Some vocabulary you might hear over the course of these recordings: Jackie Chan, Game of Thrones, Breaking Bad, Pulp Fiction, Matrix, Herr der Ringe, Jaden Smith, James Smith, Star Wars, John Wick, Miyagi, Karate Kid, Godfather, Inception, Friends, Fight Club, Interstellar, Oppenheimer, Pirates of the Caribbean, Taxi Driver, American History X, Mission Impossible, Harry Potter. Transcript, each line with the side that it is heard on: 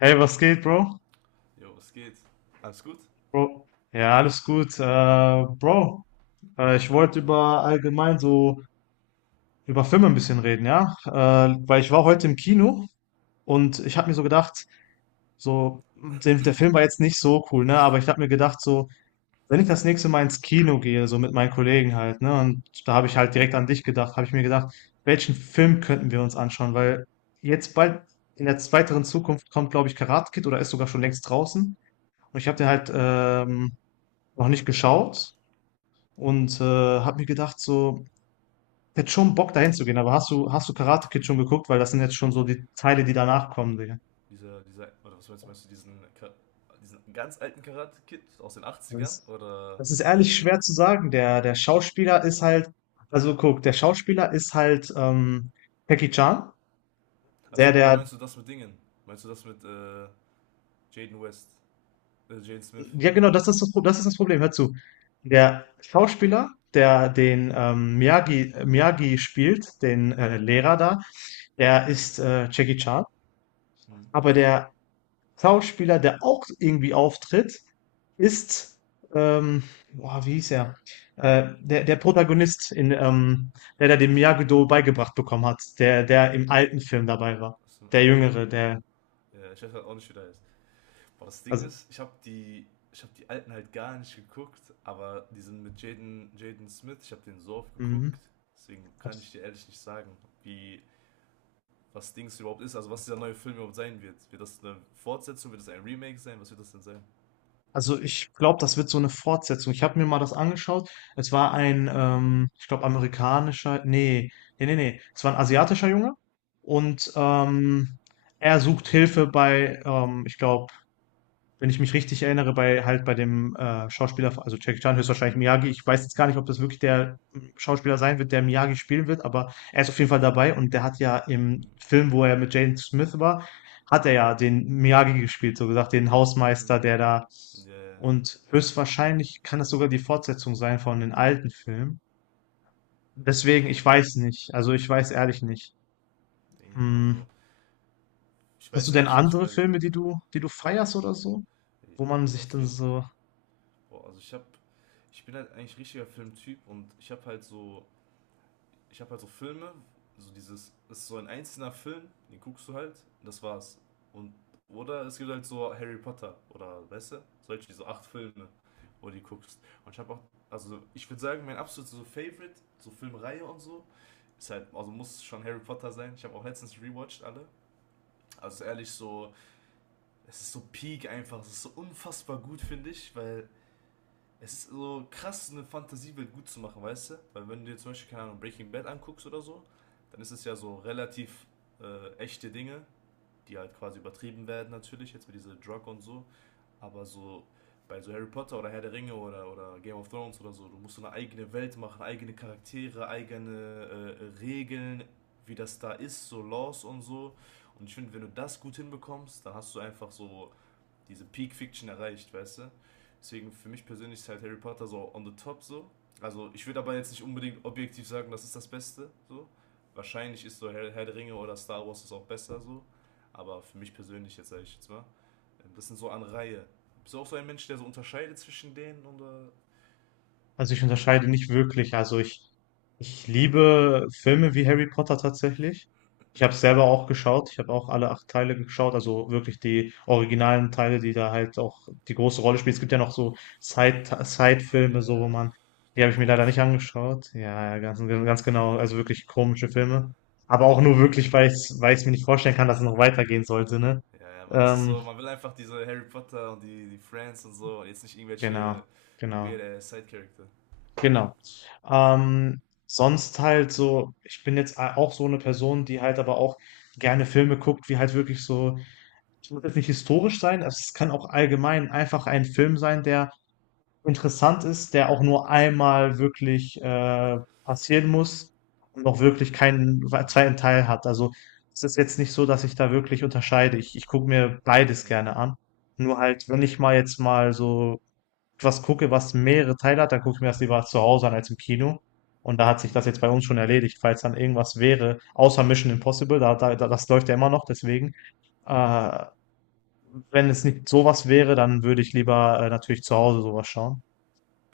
left: Hey, was geht, Bro?
right: Jo, was geht? Alles gut?
left: Bro. Ja, alles gut. Bro, ich wollte
right: Hm?
left: über allgemein so über Filme ein bisschen reden, ja? Weil ich war heute
right: Hm?
left: im Kino und ich habe mir so
right: Ja?
left: gedacht, so, der Film war jetzt nicht so cool, ne? Aber ich habe mir gedacht, so, wenn ich das nächste Mal ins Kino gehe, so mit meinen Kollegen halt, ne? Und da habe ich halt
right: Hm?
left: direkt an dich gedacht, habe ich mir gedacht, welchen Film könnten wir uns anschauen? Weil jetzt bald in der weiteren Zukunft kommt, glaube ich, Karate Kid oder ist sogar schon längst draußen. Und ich habe den
right: Hm?
left: halt noch nicht geschaut und habe mir gedacht, so, ich hätte schon Bock dahin zu gehen, aber hast du Karate Kid schon geguckt? Weil das sind jetzt schon so die Teile, die danach kommen, Digga.
right: Dieser, oder was meinst du diesen ganz alten Karate-Kid aus den Achtzigern
left: Das,
right: oder
left: das ist ehrlich
right: den mit,
left: schwer zu sagen. Der Schauspieler ist halt, also guck, der Schauspieler ist halt Jackie Chan. Der,
right: achso, oder
left: der,
right: meinst du das mit Dingen? Meinst du das mit Jaden West, Jaden Smith?
left: ja, genau, das ist das, das ist das Problem. Hör zu. Der Schauspieler, der den Miyagi spielt, den Lehrer da, der
right: Hm?
left: ist Jackie Chan.
right: Hm?
left: Aber der Schauspieler, der auch irgendwie auftritt, ist, ähm, boah, wie hieß er? Der Protagonist, in, der da den Miyagi-Do beigebracht bekommen hat, der im alten Film dabei war.
right: Aus dem
left: Der
right: alten?
left: Jüngere, der,
right: Ja, ich weiß halt auch nicht, wie der heißt. Aber das Ding
left: also,
right: ist, ich habe die alten halt gar nicht geguckt, aber diesen mit Jaden Smith, ich habe den so oft geguckt,
left: mhm.
right: deswegen kann ich dir ehrlich nicht sagen, wie was Dings überhaupt ist, also was dieser neue Film überhaupt sein wird. Wird das eine Fortsetzung, wird das ein Remake sein, was wird das denn sein?
left: Also ich glaube, das wird so eine Fortsetzung. Ich habe mir mal das angeschaut. Es war ein, ich glaube, amerikanischer, nee, nee, nee, nee. Es war ein asiatischer Junge und er sucht Hilfe bei, ich glaube, wenn ich mich richtig erinnere, bei halt bei dem Schauspieler, also Jackie Chan höchstwahrscheinlich Miyagi. Ich weiß jetzt gar
right: Mhm.
left: nicht, ob das wirklich der Schauspieler sein wird, der Miyagi spielen wird, aber er ist auf jeden Fall dabei und der hat ja im Film, wo er mit Jane Smith war, hat er ja den Miyagi gespielt, so gesagt, den Hausmeister,
right: Mhm.
left: der da
right: Ja, ja.
left: und höchstwahrscheinlich kann das sogar die Fortsetzung sein von den alten Filmen. Deswegen,
right: Puh,
left: ich weiß nicht. Also ich weiß ehrlich nicht.
right: also
left: Hm.
right: ich
left: Hast du
right: weiß
left: denn
right: eigentlich nicht,
left: andere
right: weil.
left: Filme, die du, feierst oder so, wo man
right: Ja,
left: sich
right: auf
left: dann
right: jeden.
left: so.
right: Boah, also ich bin halt eigentlich richtiger Filmtyp und ich habe halt so Filme, so dieses, es ist so ein einzelner Film, den guckst du halt, das war's. Und, oder es gibt halt so Harry Potter oder, weißt du, solche, diese acht Filme, wo du die guckst. Und ich habe auch, also ich würde sagen, mein absolutes so Favorite, so Filmreihe und so, ist halt, also muss schon Harry Potter sein. Ich habe auch letztens rewatcht alle. Also ehrlich, so, es ist so peak einfach, es ist so unfassbar gut, finde ich, weil es ist so krass, eine Fantasiewelt gut zu machen, weißt du? Weil wenn du dir zum Beispiel, keine Ahnung, Breaking Bad anguckst oder so, dann ist es ja so relativ echte Dinge, die halt quasi übertrieben werden natürlich, jetzt mit dieser Drug und so. Aber so bei so Harry Potter oder Herr der Ringe oder Game of Thrones oder so, du musst so eine eigene Welt machen, eigene Charaktere, eigene Regeln, wie das da ist, so Laws und so. Und ich finde, wenn du das gut hinbekommst, dann hast du einfach so diese Peak Fiction erreicht, weißt du? Deswegen für mich persönlich ist halt Harry Potter so on the top so. Also ich würde aber jetzt nicht unbedingt objektiv sagen, das ist das Beste so. Wahrscheinlich ist so Herr der Ringe oder Star Wars ist auch besser so. Aber für mich persönlich jetzt sage ich jetzt mal, das sind so an Reihe. Bist du auch so ein Mensch, der so unterscheidet zwischen denen oder?
left: Also ich unterscheide nicht wirklich. Also ich liebe Filme wie Harry Potter tatsächlich. Ich habe selber auch geschaut. Ich habe auch alle acht Teile geschaut. Also wirklich die originalen Teile, die da halt auch die große Rolle spielen. Es gibt ja noch so
right: Ja,
left: Side-Filme, so wo
right: ja,
left: man, die
right: diese
left: habe ich mir leider nicht
right: komischen.
left: angeschaut. Ja, ja, ganz, ganz genau. Also wirklich komische Filme. Aber auch nur wirklich, weil ich es mir nicht vorstellen kann, dass es noch weitergehen sollte, ne?
right: Ja, ja, man, das ist so,
left: Ähm,
right: man will einfach diese Harry Potter und die Friends und so und jetzt nicht
left: genau,
right: irgendwelche
left: genau.
right: weird Side-Charakter.
left: Genau. Ähm, sonst halt so, ich bin jetzt auch so eine Person, die halt aber auch gerne Filme guckt, wie halt wirklich so, es muss jetzt nicht historisch sein, es kann auch allgemein einfach ein Film sein, der interessant ist, der auch nur einmal wirklich passieren muss und auch wirklich keinen
right: Mhm.
left: zweiten Teil hat. Also es ist jetzt nicht so, dass ich da wirklich unterscheide. Ich gucke mir beides
right: Mhm.
left: gerne an. Nur halt, wenn ich mal jetzt mal so was gucke, was mehrere Teile hat, dann gucke ich mir das lieber zu Hause an als im Kino. Und da hat sich
right: Mhm.
left: das jetzt bei uns schon erledigt, falls dann irgendwas wäre, außer Mission Impossible, das läuft ja immer noch, deswegen.
right: Mhm.
left: Äh, wenn es nicht sowas wäre, dann würde ich lieber natürlich zu Hause sowas schauen.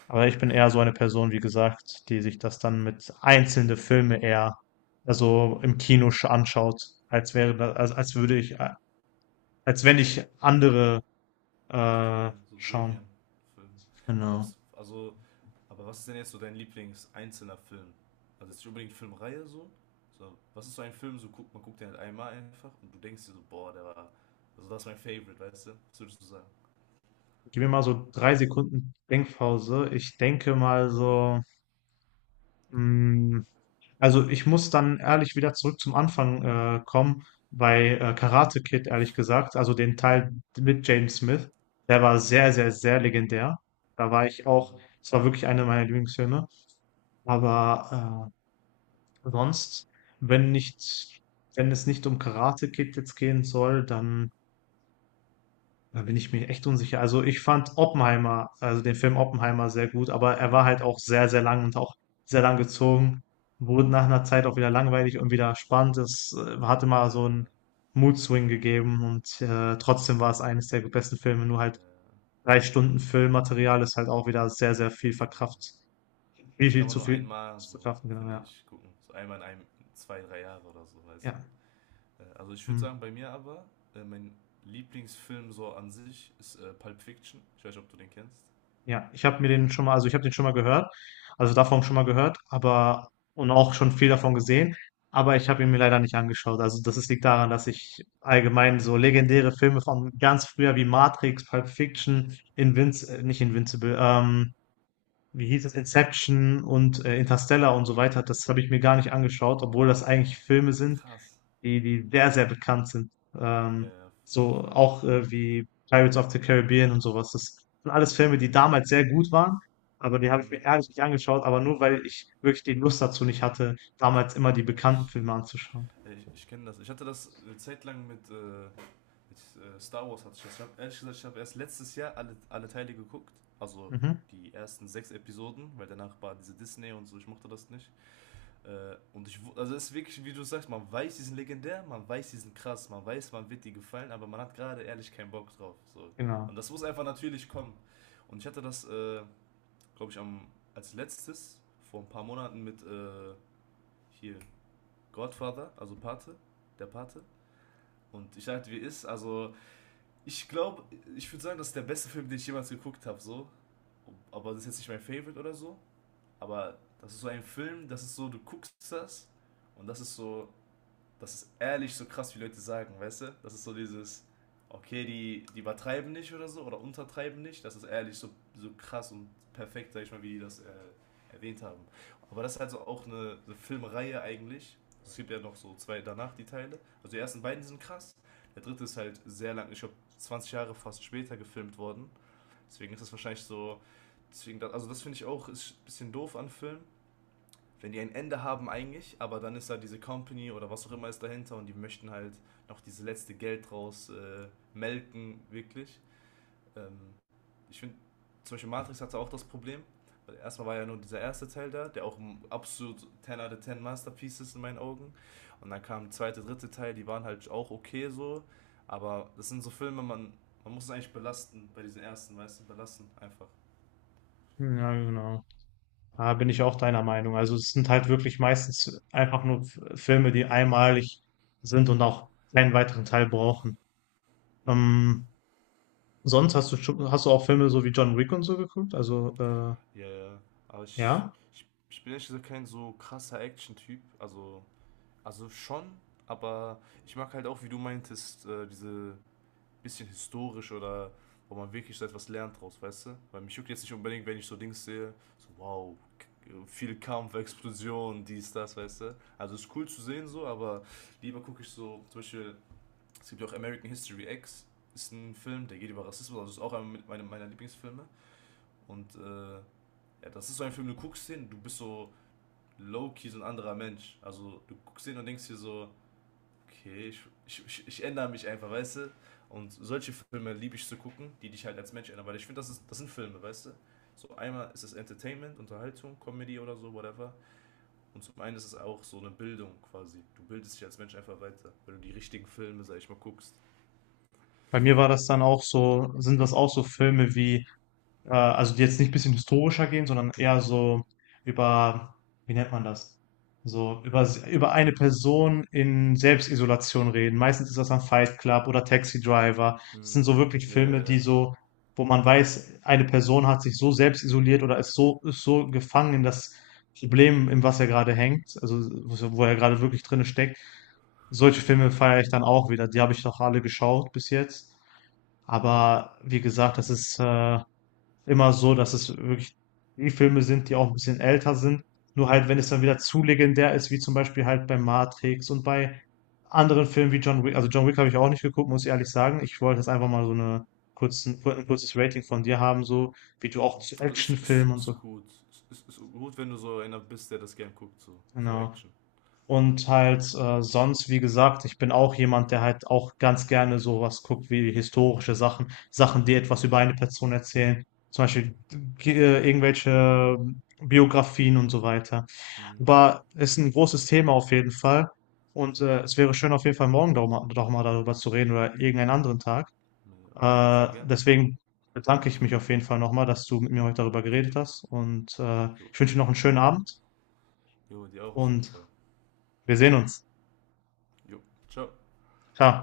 left: Aber ich bin eher so eine Person, wie gesagt, die sich das dann mit einzelne Filme eher also
right: Mhm.
left: im Kino anschaut, als wäre das, als, als würde ich, als wenn ich andere
right: Ja, ja, so Serien,
left: schauen.
right: Filme. Aber
left: Genau.
right: was, also, aber was ist denn jetzt so dein Lieblings-einzelner Film? Also jetzt nicht unbedingt Filmreihe so. Was ist so ein Film, so guckt den halt einmal einfach und du denkst dir so, boah, der war. Also das ist mein Favorite, weißt du? Was würdest du sagen?
left: Gib mir mal so 3 Sekunden Denkpause. Ich denke mal so, mh, also ich muss dann ehrlich wieder zurück zum Anfang kommen bei Karate Kid, ehrlich gesagt. Also den Teil mit James Smith. Der war sehr, sehr, sehr legendär. Da war ich
right: Hm.
left: auch, es war wirklich einer meiner Lieblingsfilme. Aber sonst, wenn nicht, wenn es nicht um Karate Kid jetzt gehen soll, dann da bin ich mir echt unsicher. Also ich fand Oppenheimer, also den Film Oppenheimer sehr gut, aber er war
right: Hm.
left: halt auch sehr, sehr lang und auch sehr lang gezogen. Wurde nach einer Zeit auch wieder
right: Hm.
left: langweilig und wieder spannend. Es hatte
right: Ja,
left: mal so
right: ja,
left: einen Mood-Swing gegeben und trotzdem war es eines der besten Filme. Nur halt
right: ja.
left: 3 Stunden Filmmaterial ist halt auch wieder sehr, sehr viel verkraft. Viel,
right: Das kann man nur
left: viel
right: einmal
left: zu
right: so,
left: verkraften, genau,
right: finde
left: ja.
right: ich, gucken. So einmal in einem, zwei, drei Jahre oder so, weißt du?
left: Ja.
right: Also ich würde
left: Hm.
right: sagen, bei mir aber, mein Lieblingsfilm so an sich ist Pulp Fiction. Ich weiß nicht, ob du den kennst.
left: Ja, ich habe mir den schon mal also, ich habe den schon mal gehört, also, davon schon mal gehört, aber und auch schon viel davon gesehen, aber ich habe ihn mir leider nicht angeschaut. Also, das ist liegt daran,
right: Hm,
left: dass ich allgemein so
right: äh,
left: legendäre Filme von ganz früher wie Matrix, Pulp Fiction, Invinci nicht Invincible, wie hieß es? Inception und, Interstellar und
right: hm.
left: so weiter, das habe ich mir gar nicht angeschaut, obwohl das eigentlich
right: Boah,
left: Filme sind,
right: krass.
left: die sehr, sehr bekannt sind.
right: Ja,
left: Ähm,
right: ja, auf jeden
left: so
right: Fall.
left: auch wie Pirates of the Caribbean und sowas. Das sind alles Filme, die damals sehr gut
right: Krass.
left: waren, aber die habe ich mir
right: Hm.
left: ehrlich nicht angeschaut, aber nur weil ich wirklich die Lust dazu nicht hatte, damals immer die
right: Ja,
left: bekannten
right: ich,
left: Filme anzuschauen.
right: ja, ich kenne das. Ich hatte das eine Zeit lang mit Star Wars hatte ich das. Ich hab, ehrlich gesagt, ich habe erst letztes Jahr alle Teile geguckt. Also
left: Mhm,
right: die ersten sechs Episoden, weil danach war diese Disney und so, ich mochte das nicht. Also es ist wirklich, wie du sagst, man weiß, die sind legendär, man weiß, die sind krass, man weiß, man wird die gefallen, aber man hat gerade ehrlich keinen Bock drauf. So.
left: genau.
right: Und das muss einfach natürlich kommen. Und ich hatte das, glaube ich, als letztes vor ein paar Monaten mit hier Godfather, also Pate, der Pate. Und ich sagte, also ich glaube, ich würde sagen, das ist der beste Film, den ich jemals geguckt habe, so. Aber das ist jetzt nicht mein Favorite oder so. Aber das ist so ein Film, das ist so, du guckst das und das ist so, das ist ehrlich so krass, wie Leute sagen, weißt du? Das ist so dieses, okay, die übertreiben nicht oder so, oder untertreiben nicht. Das ist ehrlich so, so krass und perfekt, sag ich mal, wie die das erwähnt haben. Aber das ist also auch eine Filmreihe eigentlich. Es gibt ja noch so zwei danach, die Teile. Also die ersten beiden sind krass. Der dritte ist halt sehr lang, ich glaube 20 Jahre fast später gefilmt worden. Deswegen ist das wahrscheinlich so, also das finde ich auch ist ein bisschen doof an Filmen, wenn die ein Ende haben eigentlich, aber dann ist da diese Company oder was auch immer ist dahinter und die möchten halt noch dieses letzte Geld draus melken, wirklich. Ähm, Ich finde, zum Beispiel Matrix hatte auch das Problem. Erstmal war ja nur dieser erste Teil da, der auch ein absolut 10 out of 10 Masterpiece ist in meinen Augen. Und dann kam der zweite, dritte Teil, die waren halt auch okay so. Aber das sind so Filme, man muss es eigentlich belasten bei diesen ersten, weißt du, belasten einfach.
left: Ja, genau. Da bin ich auch deiner Meinung. Also es sind halt wirklich meistens einfach nur Filme, die einmalig sind und auch keinen weiteren Teil brauchen.
right: Mhm.
left: Ähm, sonst hast du auch Filme so wie John Wick und so geguckt? Also
right: Ja, ja. Aber ich,
left: ja.
right: ich, ich bin ehrlich gesagt kein so krasser Action-Typ. Also schon, aber ich mag halt auch, wie du meintest, diese bisschen historisch oder wo man wirklich so etwas lernt draus, weißt du? Weil mich juckt jetzt nicht unbedingt, wenn ich so Dings sehe, so wow, viel Kampf, Explosion, dies, das, weißt du? Also ist cool zu sehen so, aber lieber gucke ich so, zum Beispiel, es gibt ja auch American History X, ist ein Film, der geht über Rassismus, also ist auch einer meiner Lieblingsfilme. Und ja, das ist so ein Film, du guckst den, du bist so low-key, so ein anderer Mensch. Also du guckst den und denkst dir so, okay, ich ändere mich einfach, weißt du? Und solche Filme liebe ich zu gucken, die dich halt als Mensch ändern, weil ich finde, das sind Filme, weißt du? So einmal ist es Entertainment, Unterhaltung, Comedy oder so, whatever. Und zum einen ist es auch so eine Bildung quasi. Du bildest dich als Mensch einfach weiter, wenn du die richtigen Filme, sag ich mal, guckst.
left: Bei mir war das dann auch so sind das auch so Filme wie also die jetzt nicht ein bisschen historischer gehen, sondern eher so über, wie nennt man das? So über eine Person in Selbstisolation reden. Meistens ist das dann Fight Club oder Taxi Driver. Das sind
right: Mhm.
left: so wirklich
right: Ja, ja,
left: Filme, die
right: ja.
left: so, wo man weiß, eine Person hat sich so selbst isoliert oder ist so gefangen in das Problem, in was er gerade hängt, also wo er gerade wirklich drinne steckt. Solche Filme feiere ich dann auch wieder. Die habe ich noch alle geschaut bis jetzt.
right: Mhm.
left: Aber wie gesagt, das ist immer so, dass es wirklich die Filme sind, die auch ein bisschen älter sind. Nur halt, wenn es dann wieder zu legendär ist, wie zum Beispiel halt bei Matrix und bei anderen Filmen wie John Wick. Also John Wick habe ich auch nicht geguckt, muss ich ehrlich sagen. Ich wollte jetzt einfach mal so ein kurzes Rating von dir haben, so wie du auch
right: Mhm.
left: zu
right: Also ist, ist,
left: Actionfilmen und so.
right: ist gut. Ist gut, wenn du so einer bist, der das gern guckt, so, so
left: Genau.
right: Action.
left: Und halt sonst, wie gesagt, ich bin auch jemand, der halt auch ganz gerne sowas guckt wie historische Sachen, Sachen, die etwas über eine Person erzählen, zum Beispiel irgendwelche Biografien und so weiter.
right: Mhm.
left: Aber ist ein großes Thema auf jeden Fall. Und es wäre schön, auf jeden Fall morgen doch mal darüber zu reden oder irgendeinen anderen Tag.
right: Naja, auf jeden Fall
left: Äh,
right: gerne.
left: deswegen bedanke ich mich auf jeden Fall nochmal, dass du mit mir heute darüber geredet
right: Jo,
left: hast. Und
right: jo,
left: ich wünsche dir noch einen schönen Abend
right: jo, dir auch auf jeden
left: und
right: Fall.
left: wir sehen uns.
right: Jo, ciao.
left: Ciao.